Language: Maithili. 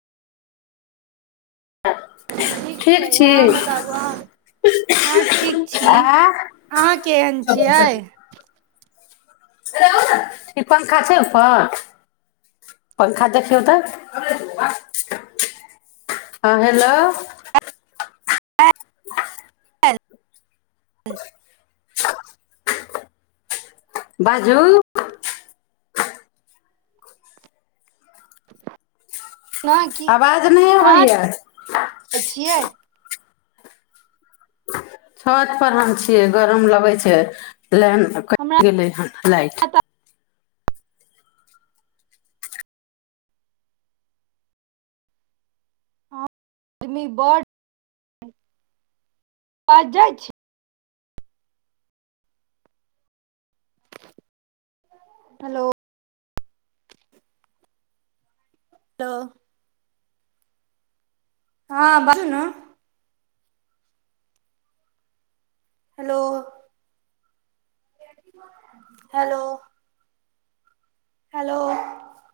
ठीक छै अहाँ बताबू अहाँ हँ ठीक छी। आँ अहाँ केहन छियै? [unintelligible] ई पंखा छै उपर। पंखा देखियो त, हँ हेलो [inaudible] बाजू। न की आवाज नहि अहाँ अबैया [unintelligible] छियै। छत पर हम छियै गरम लगै छै। लेन कटि हमरा गेलै हन लाइट। आदमी बड आवाज जाय छै। हेलो। लोउ। हँ बाजू ना। हेलो। हेलो। हेलो।